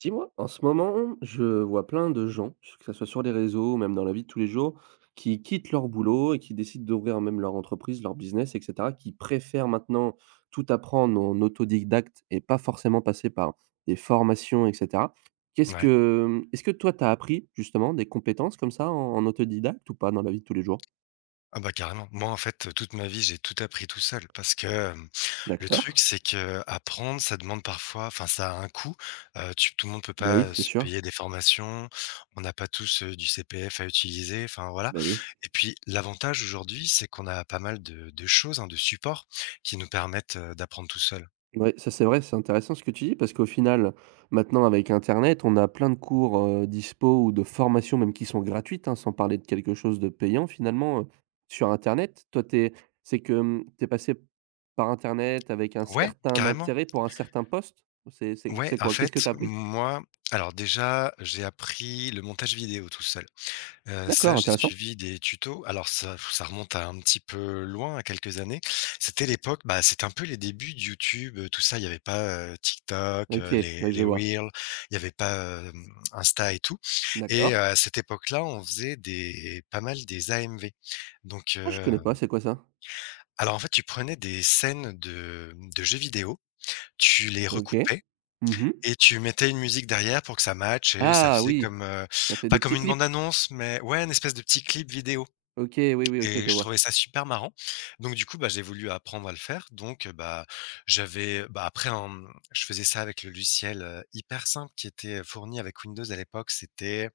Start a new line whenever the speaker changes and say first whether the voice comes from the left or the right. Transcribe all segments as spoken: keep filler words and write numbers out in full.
right: Dis-moi, en ce moment, je vois plein de gens, que ça soit sur les réseaux ou même dans la vie de tous les jours, qui quittent leur boulot et qui décident d'ouvrir même leur entreprise, leur business, et cetera, qui préfèrent maintenant tout apprendre en autodidacte et pas forcément passer par des formations, et cetera. Qu'est-ce
left: Ouais.
right: que est-ce que toi, tu as appris justement des compétences comme ça en en autodidacte ou pas dans la vie de tous les jours?
left: Ah bah, carrément. Moi, en fait, toute ma vie, j'ai tout appris tout seul parce que, hem, le
right: D'accord.
left: truc, c'est que apprendre, ça demande parfois enfin, ça a un coût. Heu, tu tout le monde peut
right: Bah oui,
left: pas,
right: c'est
left: se
right: sûr.
left: payer des formations. On n'a pas tous, heu, du C P F à utiliser, enfin, voilà
right: Beh oui.
left: et puis, l'avantage aujourd'hui, c'est qu'on a pas mal de de choses, hein, de supports qui nous permettent, heu, d'apprendre tout seul.
right: Ouais, ça c'est vrai, c'est intéressant ce que tu dis parce qu'au final, maintenant avec internet, on a plein de cours, heu, dispo ou de formations même qui sont gratuites, hein, sans parler de quelque chose de payant finalement, heu, sur internet. Toi, t'es, c'est que, mmh, tu es passé par internet avec un
left: Ouais,
right: certain
left: carrément.
right: intérêt pour un certain poste? C'est c'est
left: Ouais,
right: c'est
left: en
right: quoi? Qu'est-ce
left: fait,
right: que tu as appris?
left: moi alors déjà, j'ai appris le montage vidéo tout seul. Heu, ça,
right: D'accord,
left: j'ai
right: intéressant.
left: suivi des tutos. Alors ça ça remonte à un petit peu loin, à quelques années. C'était l'époque, bah, c'était un peu les débuts de YouTube, heu, tout ça. Il y avait pas, heu, TikTok,
right: OK,
left: heu, les
right: ouais, je
left: les
right: vois.
left: Reels, il y avait pas, hem, Insta et tout et
right: D'accord.
left: heu, à cette époque-là, on faisait des pas mal des A M V. Donc
right: Ah, je connais pas,
left: hem,
right: c'est quoi ça?
left: alors en fait, tu prenais des scènes de, mmh, de jeux vidéo, tu les
right: OK.
left: recoupais
right: Mmh.
left: et tu mettais une musique derrière pour que ça matche et ça
right: Ah
left: faisait
right: oui,
left: comme, heu,
right: ça fait des
left: pas comme
right: petits
left: une bande
right: clips.
left: annonce, mais ouais, une espèce de petit clip vidéo.
right: OK, oui, oui, OK,
left: Et
right: je
left: je
right: vois.
left: trouvais ça super marrant. Donc du coup, bah, j'ai voulu apprendre à le faire. Donc, heu, bah, j'avais bah, après en, mmh, je faisais ça avec le logiciel, heu, hyper simple qui était fourni avec Windows à l'époque, c'était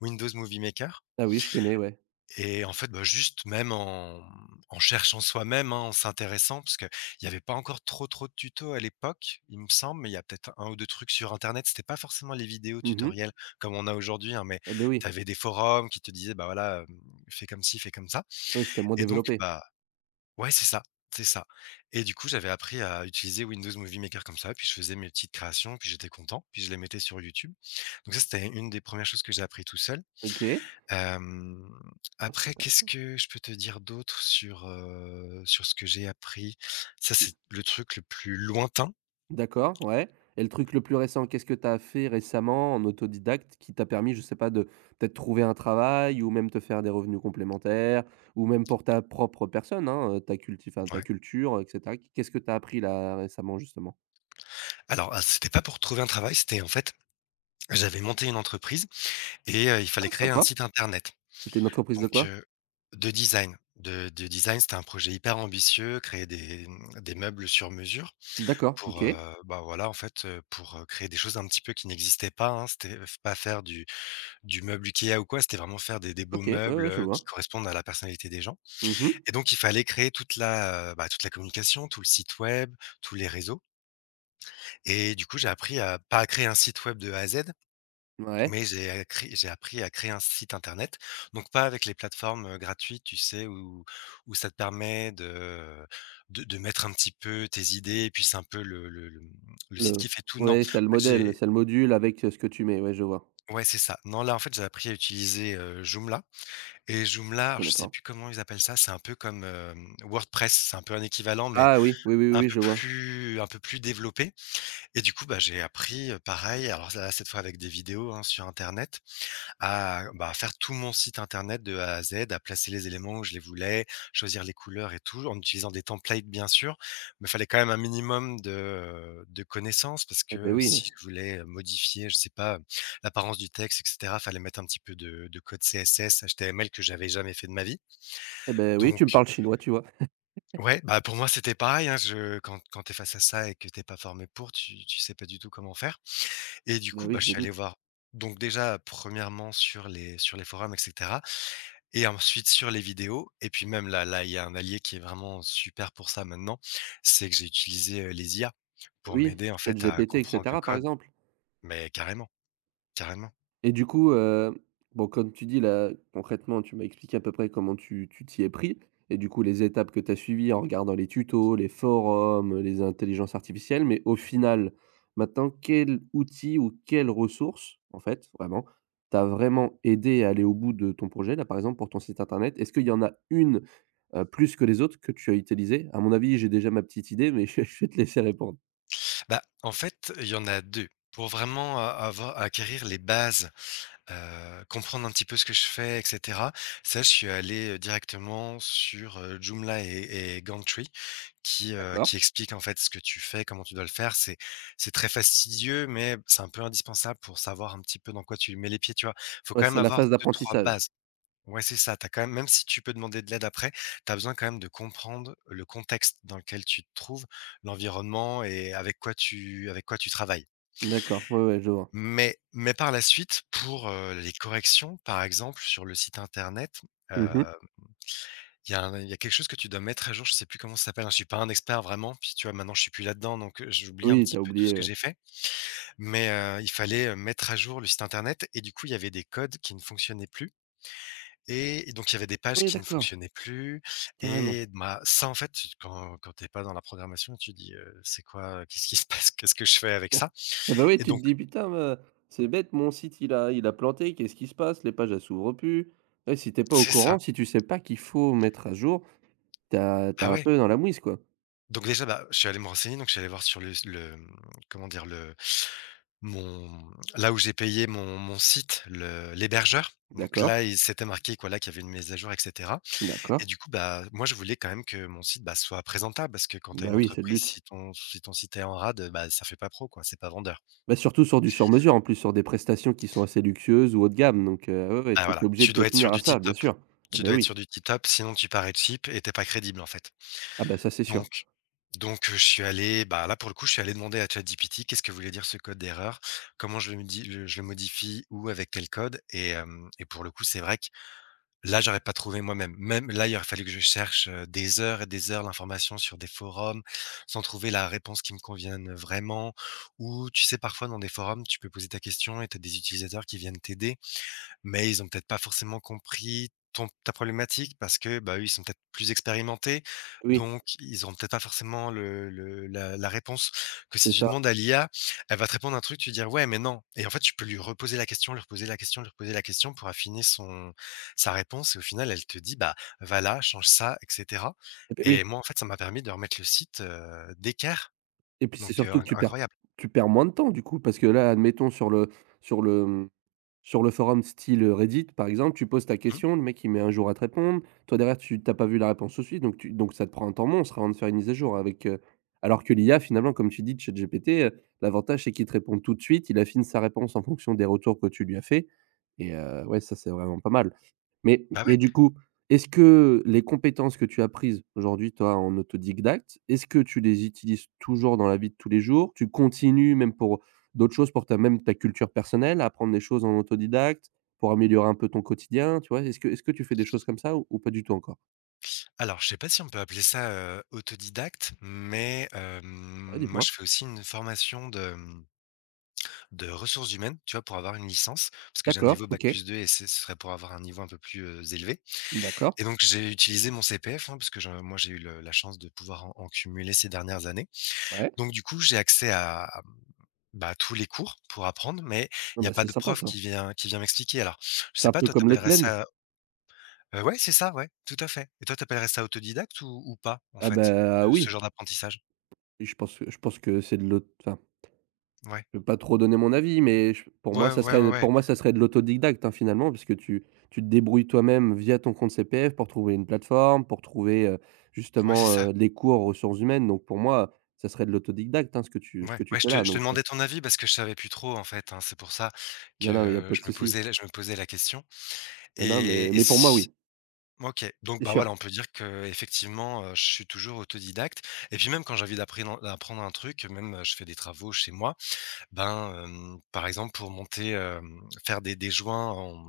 left: Windows Movie Maker
right: Ah oui, je connais, ouais.
left: et en fait, bah, juste même en, mmh, en cherchant soi-même, hein, en s'intéressant parce qu'il y avait pas encore trop, trop de tutos à l'époque, il me semble, mais il y a peut-être un ou deux trucs sur internet. C'était pas forcément les vidéos
right: Mmh mh.
left: tutoriels comme on a aujourd'hui, hein, mais
right: Ah beh,
left: tu
right: oui.
left: avais des forums qui te disaient: «Bah, voilà, hem, fais comme ci, fais comme ça»
right: Oui, c'était moins
left: et donc
right: développé.
left: bah Ouais, c'est ça, c'est ça et du coup, j'avais appris à utiliser Windows Movie Maker comme ça, puis je faisais mes petites créations, puis j'étais content, puis je les mettais sur YouTube. Donc ça, c'était une des premières choses que j'ai appris tout seul.
right: OK.
left: Hem,
right: Oh, c'est
left: Après, qu'est-ce
right: intéressant.
left: que je peux te dire d'autre sur, heu, sur ce que j'ai appris? Ça,
right: Et
left: c'est le truc le plus lointain,
right: d'accord, ouais, et le truc le plus récent, qu'est-ce que tu as fait récemment en autodidacte qui t'a permis, je sais pas, de peut-être trouver un travail ou même te faire des revenus complémentaires ou même pour ta propre personne, hein, heu, ta culti enfin, ta
left: ouais.
right: culture, et cetera? Qu'est-ce que tu as appris là récemment justement?
left: Alors, ah, c'était pas pour trouver un travail, c'était en fait, j'avais monté une entreprise et heu, il fallait
right: Ah
left: créer un
right: sympa.
left: site internet.
right: C'était une entreprise de
left: Donc
right: quoi?
left: heu, de design, de de design, c'était un projet hyper ambitieux, créer des, mmh, des meubles sur mesure
right: D'accord,
left: pour,
right: OK.
left: heu, bah, voilà, en fait, heu, pour, heu, créer des choses un petit peu qui n'existaient pas, hein. C'était f pas faire du du meuble IKEA ou quoi, c'était vraiment faire des des beaux
right: OK, ouais,
left: meubles,
right: ouais, je
left: heu, qui
right: vois.
left: correspondent à la personnalité des gens
right: Mmh.
left: et donc il fallait créer toute la, heu, bah, toute la communication, tout le site web, tous les réseaux et du coup, j'ai appris à pas à créer un site web de A à Z,
right: Ouais,
left: mais j'ai a j'ai appris à créer un site internet, donc pas avec les plateformes, heu, gratuites, tu sais, où où ça te permet de de de mettre un petit peu tes idées et puis c'est un peu le le le, mmh, le site
right: le
left: qui fait tout. Non, en
right: ouais, c'est le
left: fait,
right: modèle,
left: j'ai
right: c'est le module avec, heu, ce que tu mets, ouais, je vois.
left: ouais, c'est ça. Non, là, en fait, j'ai appris à utiliser, heu, Joomla et Joomla,
right: Je
left: alors
right: connais
left: je sais
right: pas.
left: plus comment ils appellent ça, c'est un peu comme, hem, WordPress, c'est un peu un équivalent, mais
right: Ah oui, oui, oui, oui,
left: un
right: oui,
left: peu
right: je vois.
left: plus un peu plus développé et du coup, bah, j'ai appris, heu, pareil, alors là, cette fois avec des vidéos, hein, sur internet. À bah, faire tout mon site internet de A à Z, à placer les éléments où je les voulais, choisir les couleurs et tout, en utilisant des templates bien sûr, mais il fallait quand même un minimum de, de connaissances parce
right: Eh beh,
left: que
right: oui,
left: si je voulais, modifier, je sais pas, l'apparence du texte et cetera, fallait mettre un petit peu de de code C S S, H T M L que j'avais jamais fait de ma vie.
right: eh beh, oui,
left: Donc
right: tu me parles chinois, tu vois?
left: ouais, bah, pour moi, c'était pareil, hein, je quand quand tu es face à ça et que t'es pas formé pour, tu tu sais pas du tout comment faire et du
right: Bah,
left: coup,
right: oui,
left: bah, je
right: je me
left: suis allé
right: doute.
left: voir donc déjà, premièrement sur les sur les forums et cetera. Et ensuite sur les vidéos et puis même là là, il y a un allié qui est vraiment super pour ça maintenant, c'est que j'ai utilisé, heu, les I A pour
right: Oui,
left: m'aider en fait à
right: ChatGPT et
left: comprendre le
right: cetera, par
left: code.
right: exemple.
left: Mais carrément, carrément.
right: Et du coup, heu, bon, comme tu dis là, concrètement, tu m'as expliqué à peu près comment tu tu t'y es pris et du coup, les étapes que tu as suivies en regardant les tutos, les forums, les intelligences artificielles mais au final, maintenant, quel outil ou quelle ressource, en fait, vraiment, t'a vraiment aidé à aller au bout de ton projet, là, par exemple, pour ton site internet? Est-ce qu'il y en a une heu, plus que les autres que tu as utilisées? À mon avis, j'ai déjà ma petite idée, mais je vais te laisser répondre.
left: Bah, en fait, il y en a deux. Pour vraiment a avoir acquérir les bases. Heu, comprendre un petit peu ce que je fais et cetera. Ça, je suis allé, heu, directement sur, heu, Joomla et et Gumtree qui, heu,
right: D'accord.
left: qui expliquent, en fait, ce que tu fais, comment tu dois le faire. C'est c'est très fastidieux, mais c'est un peu indispensable pour savoir un petit peu dans quoi tu mets les pieds, tu vois? Faut
right: Ouais,
left: quand même
right: c'est la
left: avoir
right: phase
left: deux trois
right: d'apprentissage.
left: bases. Ouais, c'est ça. T'as quand même, même si tu peux demander de l'aide après, tu as besoin quand même de comprendre le contexte dans lequel tu te trouves, l'environnement et avec quoi tu avec quoi tu travailles.
right: D'accord, ouais, ouais, je vois.
left: Mais mais par la suite, pour, heu, les corrections, par exemple, sur le site internet,
right: Mmh.
left: heu, il y a un il y a quelque chose que tu dois mettre à jour, je sais plus comment ça s'appelle, hein, je suis pas un expert vraiment, puis tu vois, maintenant je suis plus là-dedans, donc heu, j'oublie un
right: Oui, t'as
left: petit peu tout ce
right: oublié,
left: que
right: ouais.
left: j'ai fait. Mais heu, il fallait, heu, mettre à jour le site internet et du coup, il y avait des codes qui ne fonctionnaient plus et et donc il y avait des pages
right: Oui,
left: qui ne
right: d'accord,
left: fonctionnaient plus
right: carrément.
left: et bah, ça, en fait, tu- quand quand tu es pas dans la programmation, tu dis: «Heu, c'est quoi? euh, Qu'est-ce qui se passe? Qu'est-ce que je fais avec ça?»
right: Ah bah, oui,
left: et
right: tu te
left: donc
right: dis: «Putain, heu, c'est bête, mon site, il a il a planté, qu'est-ce qui se passe? Les pages, elles s'ouvrent plus». Ouais, si t'es pas au
left: c'est
right: courant,
left: ça.
right: si tu sais pas qu'il faut mettre à jour, t'as
left: Ah
right: t'as un
left: ouais.
right: peu dans la mouise, quoi.
left: Donc déjà, bah, je suis allé me renseigner, donc je suis allé voir sur le le, mmh, comment dire? Le mon là où j'ai payé mon mon site, le l'hébergeur. Donc
right: D'accord,
left: là, il s'était marqué quoi là qu'il y avait une mise à jour et cetera et
right: d'accord.
left: du coup, bah, moi, je voulais quand même que mon site, bah, soit présentable parce que quand tu as
right: Bah,
left: une
right: oui, c'est le
left: entreprise,
right: but.
left: si ton si ton site est en rade, bah, ça fait pas pro, quoi, c'est pas vendeur.
right: Bah, surtout sur du sur-mesure, en plus, sur des prestations qui sont assez luxueuses ou haut de gamme, donc heu, ouais, ouais,
left: Ah
right: tu es
left: voilà,
right: obligé de
left: tu
right: te
left: dois être sur
right: tenir à
left: du
right: ça,
left: tip
right: bien
left: top.
right: sûr. Eh
left: Tu
right: beh,
left: dois être
right: oui.
left: sur du tip top, sinon tu parais cheap et t'es pas crédible, en fait.
right: Ah bah, ça, c'est sûr.
left: Donc donc, heu, je suis allé, bah, là, pour le coup, je suis allé demander à ChatGPT: «Qu'est-ce que voulait dire ce code d'erreur? Comment je le modi le je le modifie ou avec quel code?» et hem et pour le coup, c'est vrai que là, j'aurais pas trouvé moi-même. Même là, il aurait fallu que je cherche, heu, des heures et des heures l'information sur des forums, sans trouver la réponse qui me convienne vraiment. Ou tu sais, parfois, dans des forums, tu peux poser ta question et tu as des utilisateurs qui viennent t'aider. Mais ils ont peut-être pas forcément compris ton ta problématique parce que, bah, eux, ils sont peut-être plus expérimentés,
right: Oui,
left: donc ils auront peut-être pas forcément le le la la réponse que si
right: c'est
left: tu
right: ça.
left: demandes à l'I A, elle va te répondre un truc, tu vas dire: «Ouais, mais non» et en fait, tu peux lui reposer la question, lui reposer la question, lui reposer la question pour affiner son sa réponse et au final, elle te dit: «Bah, va là, change ça» et cetera
right: Eh beh,
left: et
right: oui
left: moi, en fait, ça m'a permis de remettre le site, heu, d'équerre
right: et puis, c'est
left: donc heu,
right: surtout que tu perds
left: incroyable.
right: tu perds moins de temps, du coup, parce que là, admettons sur le sur le, mmh sur le forum style, Reddit, par exemple, tu poses ta
left: Mmh.
right: question, le mec il met un jour à te répondre. Toi derrière, tu t'as pas vu la réponse tout de suite, donc tu donc ça te prend un temps monstre avant de faire une mise à jour avec, heu alors que l'I A finalement, comme tu dis, ChatGPT, heu, l'avantage c'est qu'il te répond tout de suite, il affine sa réponse en fonction des retours que tu lui as fait et heu, ouais, ça c'est vraiment pas mal. Mais
left: Bah,
right: et
left: ouais.
right: du coup, est-ce que les compétences que tu as prises aujourd'hui, toi, en autodidacte, est-ce que tu les utilises toujours dans la vie de tous les jours? Tu continues même pour d'autres choses, pour ta même ta culture personnelle, à apprendre des choses en autodidacte, pour améliorer un peu ton quotidien, tu vois? Est-ce que est-ce que tu fais des choses comme ça ou ou pas du tout encore?
left: Alors, je sais pas si on peut appeler ça, heu, autodidacte, mais hem,
right: Ouais,
left: moi,
right: dis-moi.
left: je fais aussi une formation de, mmh, de ressources humaines, tu vois? Pour avoir une licence, parce que j'ai un
right: D'accord,
left: niveau bac
right: OK,
left: plus deux, et ce ce serait pour avoir un niveau un peu plus, heu, élevé
right: d'accord,
left: et donc j'ai utilisé mon C P F, hein, parce que je moi, j'ai eu le la chance de pouvoir en en cumuler ces dernières années
right: ouais.
left: donc du coup, j'ai accès à, mmh, bah, tous les cours pour apprendre mais
right: Ah
left: il n'y a
right: bah,
left: pas
right: c'est
left: de
right: sympa
left: prof
right: ça.
left: qui vient qui vient m'expliquer. Alors, je
right: C'est
left: sais
right: un
left: pas,
right: peu
left: toi, tu
right: comme
left: appellerais
right: l'Outland?
left: ça, Heu, ouais, c'est ça, ouais, tout à fait et toi, tu appellerais ça autodidacte ou ou pas, en
right: Ah
left: fait,
right: bah,
left: heu,
right: oui,
left: ce genre d'apprentissage?
right: je pense que je pense que c'est de l'aut enfin
left: Ouais.
right: je peux pas trop donner mon avis, mais je pour moi,
left: Ouais,
right: ça
left: ouais, ouais,
right: serait
left: ouais.
right: pour moi, ça serait de l'autodidacte, hein, finalement, puisque tu tu te débrouilles toi-même via ton compte C P F pour trouver une plateforme, pour trouver, heu,
left: Ouais, c'est
right: justement,
left: ça.
right: heu, les cours ressources humaines. Donc pour moi, ça serait de l'autodidacte, hein, ce que tu ce
left: Ouais,
right: que tu
left: ouais, je
right: fais
left: te
right: là,
left: je te
right: donc heu,
left: demandais ton avis parce que je savais plus trop, en fait, hein. C'est pour ça
right: non, non, il n'y a
left: que
right: pas de
left: je me
right: souci.
left: posais la je me posais la question
right: Non, non, mais
left: et et
right: mais pour moi,
left: si
right: oui,
left: OK, donc
right: c'est
left: bah,
right: sûr.
left: voilà, on peut dire qu'effectivement, heu, je suis toujours autodidacte et puis même quand j'ai envie d'appréhen d'apprendre un truc, même, heu, je fais des travaux chez moi, ben, hem, par exemple, pour monter, hem, faire des des joints en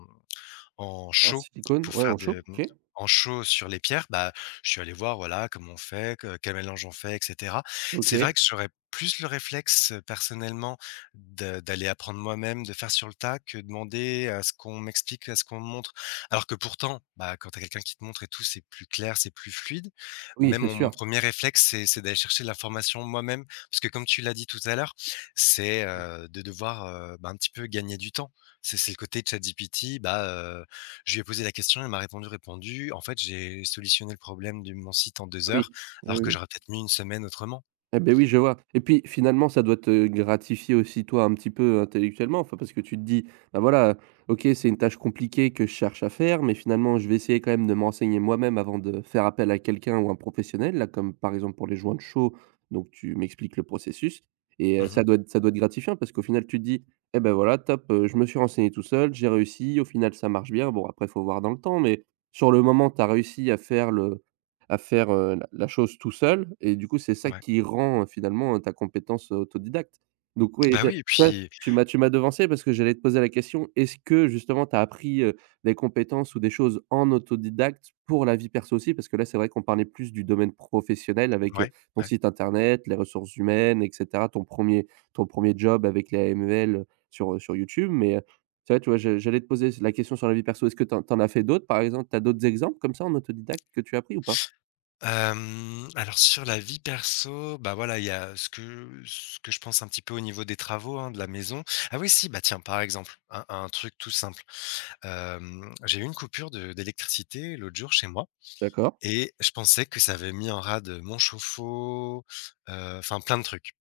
left: en
right: En
left: show
right: silicone,
left: pour
right: ouais, en
left: faire
right: chaud,
left: de mmh,
right: OK.
left: en show sur les pierres, bah, je suis allé voir, voilà, comment on fait, que quel mélange on fait et cetera. C'est vrai
right: OK.
left: que j'aurais plus le réflexe, heu, personnellement de d'aller apprendre moi-même, de faire sur le tas que demander à ce qu'on m'explique, à ce qu'on me montre. Alors que pourtant, bah, quand tu as quelqu'un qui te montre et tout, c'est plus clair, c'est plus fluide.
right: Oui,
left: Même
right: c'est
left: mon mon
right: sûr.
left: premier réflexe, c'est c'est d'aller chercher l'information moi-même parce que comme tu l'as dit tout à l'heure, c'est, heu, de devoir, heu, bah, un petit peu gagner du temps. C'est c'est le côté ChatGPT, bah, je lui ai posé la question, elle m'a répondu, répondu. En fait, j'ai solutionné le problème de mon site en deux
right: Oui.
left: heures,
right: Oui,
left: alors que
right: oui.
left: j'aurais peut-être mis une semaine autrement.
right: Eh ben oui, je vois et puis finalement, ça doit te gratifier aussi toi un petit peu intellectuellement, enfin, parce que tu te dis: «Bah, voilà, OK, c'est une tâche compliquée que je cherche à faire, mais finalement, je vais essayer quand même de m'enseigner moi-même avant de faire appel à quelqu'un ou un professionnel», là, comme par exemple pour les joints de chaud, donc tu m'expliques le processus et heu,
left: Mmh.
right: ça doit être ça doit être gratifiant parce qu'au final, tu te dis: «Eh ben voilà, top, heu, je me suis renseigné tout seul, j'ai réussi, au final, ça marche bien». Bon, après, il faut voir dans le temps, mais sur le moment, tu as réussi à faire le à faire, heu, la la chose tout seul et du coup, c'est ça
left: Ouais.
right: qui rend, heu, finalement, ta compétence autodidacte. Donc oui,
left: Bah,
right: j'ai
left: oui et
right: ouais,
left: puis
right: tu m'as tu m'as devancé parce que j'allais te poser la question, est-ce que justement tu as appris, heu, des compétences ou des choses en autodidacte pour la vie perso aussi? Parce que là, c'est vrai qu'on parlait plus du domaine professionnel avec, heu,
left: ouais,
right: ton
left: ouais.
right: site internet, les ressources humaines et cetera, ton premier ton premier job avec les A M L, heu, sur, sur YouTube. Mais, heu, c'est vrai, tu vois, je j'allais te poser la question sur la vie perso. Est-ce que tu tu en as fait d'autres, par exemple? Tu as d'autres exemples comme ça en autodidacte que tu as appris ou pas?
left: Hem, alors sur la vie perso, bah, voilà, il y a ce que ce que je pense un petit peu au niveau des travaux, hein, de la maison. Ah oui si, bah, tiens, par exemple, un un truc tout simple. Hem, j'ai eu une coupure de d'électricité l'autre jour chez moi
right: D'accord.
left: et je pensais que ça avait mis en rade mon chauffe-eau, heu, enfin plein de trucs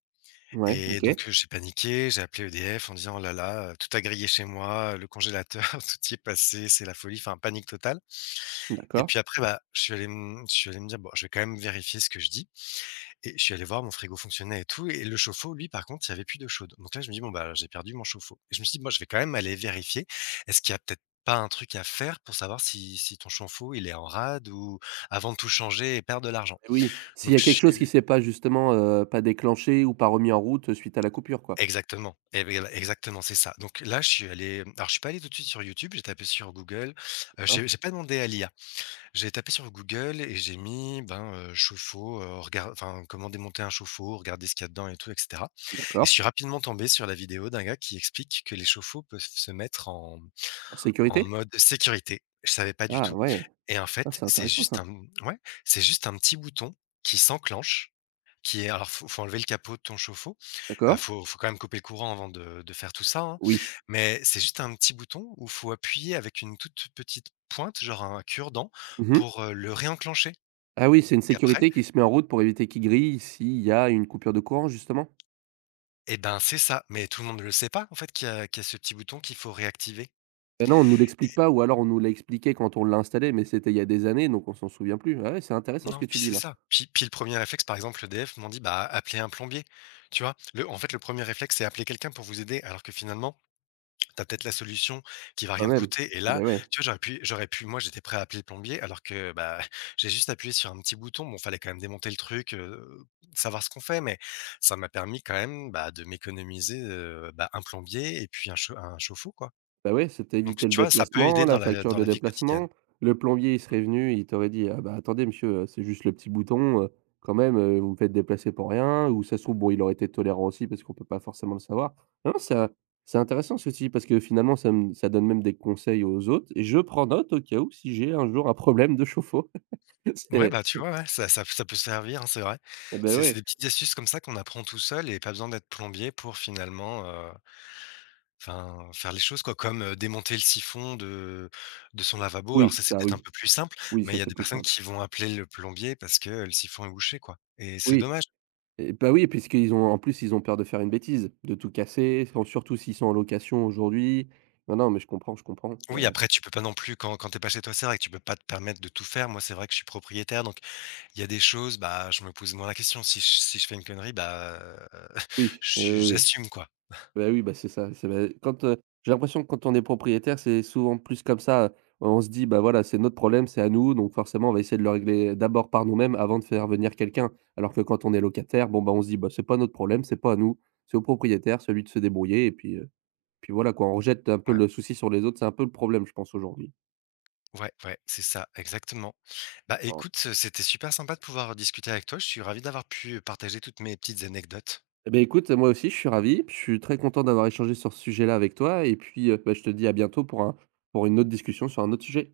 right: Ouais,
left: et
right: OK.
left: donc heu, j'ai paniqué, j'ai appelé E D F en disant: «Oh là là, heu, tout a grillé chez moi, le congélateur, tout y est passé, c'est la folie», enfin panique totale et
right: D'accord.
left: puis après, bah, je suis allé m je suis allé me dire: «Bon, je vais quand même vérifier ce que je dis». Et je suis allé voir, mon frigo fonctionnait et tout, et le chauffe-eau, lui, par contre, il y avait plus d'eau chaude. Donc là, je me dis: «Bon, bah, j'ai perdu mon chauffe-eau» et je me suis dit: «Moi, je vais quand même aller vérifier. Est-ce qu'il y a peut-être pas un truc à faire pour savoir si si ton chauffe-eau, il est en rade ou avant de tout changer et perdre de l'argent?»
right: Et oui, s'il y
left: donc
right: a
left: je
right: quelque chose qui
left: suis
right: s'est pas justement, heu, pas déclenché ou pas remis en route suite à la coupure, quoi?
left: Exactement, et beh, voilà, exactement, c'est ça. Donc là, je suis allé, alors je suis pas allé tout de suite sur YouTube, j'ai tapé sur Google, heu,
right: D'accord,
left: j'ai j'ai pas demandé à l'I A. J'ai tapé sur Google et j'ai mis, ben, heu, chauffe-eau, heu, regar enfin, comment démonter un chauffe-eau, regarder ce qu'il y a dedans et tout et cetera, et je
right: d'accord.
left: suis rapidement tombé sur la vidéo d'un gars qui explique que les chauffe-eau peuvent se mettre en
right: En
left: en
right: sécurité?
left: mode sécurité. Je savais pas du
right: Ah
left: tout
right: ouais,
left: et en
right: ah
left: fait,
right: c'est
left: c'est
right: intéressant
left: juste
right: ça.
left: un ouais, c'est juste un petit bouton qui s'enclenche, qui est, alors faut faut enlever le capot de ton chauffe-eau. Ah,
right: D'accord.
left: faut faut quand même couper le courant avant de de faire tout ça, hein,
right: Oui.
left: mais c'est juste un petit bouton où il faut appuyer avec une toute petite pointe, genre un cure-dent
right: Mmh.
left: pour, heu, le réenclencher
right: Ah oui, c'est une
left: et après.
right: sécurité qui se met en route pour éviter qu'il grille s'il y a une coupure de courant justement?
left: Et ben, c'est ça, mais tout le monde ne le sait pas en fait qu'il y a qu'il y a ce petit bouton qu'il faut réactiver.
right: Bah non, on nous l'explique pas ou alors on nous l'a expliqué quand on l'a installé, mais c'était il y a des années, donc on s'en souvient plus. Ah ouais, c'est intéressant ce
left: Non,
right: que tu
left: puis
right: dis
left: c'est
right: là.
left: ça, puis puis le premier réflexe, par exemple, le E D F m'ont dit: «Bah, appelez un plombier», tu vois? Le, en fait, le premier réflexe, c'est appeler quelqu'un pour vous aider alors que finalement t'as peut-être la solution qui va
right: Quand
left: rien te
right: même.
left: coûter. Et
right: Ah
left: là,
right: ben ouais.
left: tu vois, j'aurais pu j'aurais pu, moi j'étais prêt à appeler le plombier alors que, bah, j'ai juste appuyé sur un petit bouton. Bon, fallait quand même démonter le truc, heu, savoir ce qu'on fait, mais ça m'a permis quand même, bah, de m'économiser, heu, bah, un plombier et puis un chau un chauffe-eau, quoi.
right: Bah, ouais, ça t'a
left: Donc
right: évité le
left: tu vois, ça peut
right: déplacement,
left: aider dans
right: la
left: la
right: facture
left: dans
right: de
left: la vie quotidienne.
right: déplacement. Le plombier, il serait venu, il t'aurait dit: «Ah bah, attendez monsieur, heu, c'est juste le petit bouton, heu, quand même, heu, vous me faites déplacer pour rien» ou ça se trouve, bon, il aurait été tolérant aussi parce qu'on peut pas forcément le savoir. Non, ça c'est intéressant ce que tu dis parce que finalement ça me ça donne même des conseils aux autres et je prends note au cas où si j'ai un jour un problème de chauffe-eau.
left: Ouais,
right: C'est
left: bah, tu vois, ouais, ça ça ça peut servir, hein, c'est vrai.
right: et beh,
left: C'est c'est
right: ouais.
left: des petites astuces comme ça qu'on apprend tout seul, et pas besoin d'être plombier pour finalement, enfin, faire les choses quoi, comme, heu, démonter le siphon de de son lavabo. Alors
right: Oui,
left: ça, c'est
right: ça
left: peut-être un
right: oui.
left: peu plus simple,
right: Oui,
left: mais
right: ça
left: il y a
right: c'est
left: des
right: plus
left: personnes
right: simple.
left: qui vont appeler le plombier parce que, heu, le siphon est bouché quoi, et c'est
right: Oui.
left: dommage.
right: Et bah, oui, puisqu'ils ont en plus, ils ont peur de faire une bêtise, de tout casser, sans surtout s'ils sont en location aujourd'hui. Non, non, mais je comprends, je comprends. Bah,
left: Oui, après tu peux pas non plus quand quand t'es pas chez toi, c'est vrai que tu peux pas te permettre de tout faire. Moi, c'est vrai que je suis propriétaire, donc il y a des choses, bah, je me pose moins la question. Si je si je fais une connerie, bah, heu,
right: oui,
left: je
right: oui,
left: suis
right: oui, oui.
left: j'assume quoi.
right: Bah, oui, bah, c'est ça, c'est bah, quand, heu, j'ai l'impression que quand on est propriétaire, c'est souvent plus comme ça. On se dit: «Bah, voilà, c'est notre problème, c'est à nous, donc forcément, on va essayer de le régler d'abord par nous-mêmes avant de faire venir quelqu'un». Alors que quand on est locataire, bon, bah, on se dit: «Bah, c'est pas notre problème, c'est pas à nous, c'est au propriétaire, celui de se débrouiller» et puis, heu, puis voilà quoi, on rejette un peu
left: Ouais,
right: le souci sur les autres, c'est un peu le problème, je pense, aujourd'hui.
left: ouais, ouais, c'est ça, exactement. Bah, écoute, c'était super sympa de pouvoir discuter avec toi. Je suis ravi d'avoir pu partager toutes mes petites anecdotes.
right: Eh beh, écoute, moi aussi, je suis ravi. Je suis très content d'avoir échangé sur ce sujet-là avec toi et puis, heu, bah, je te dis à bientôt pour un pour une autre discussion sur un autre sujet.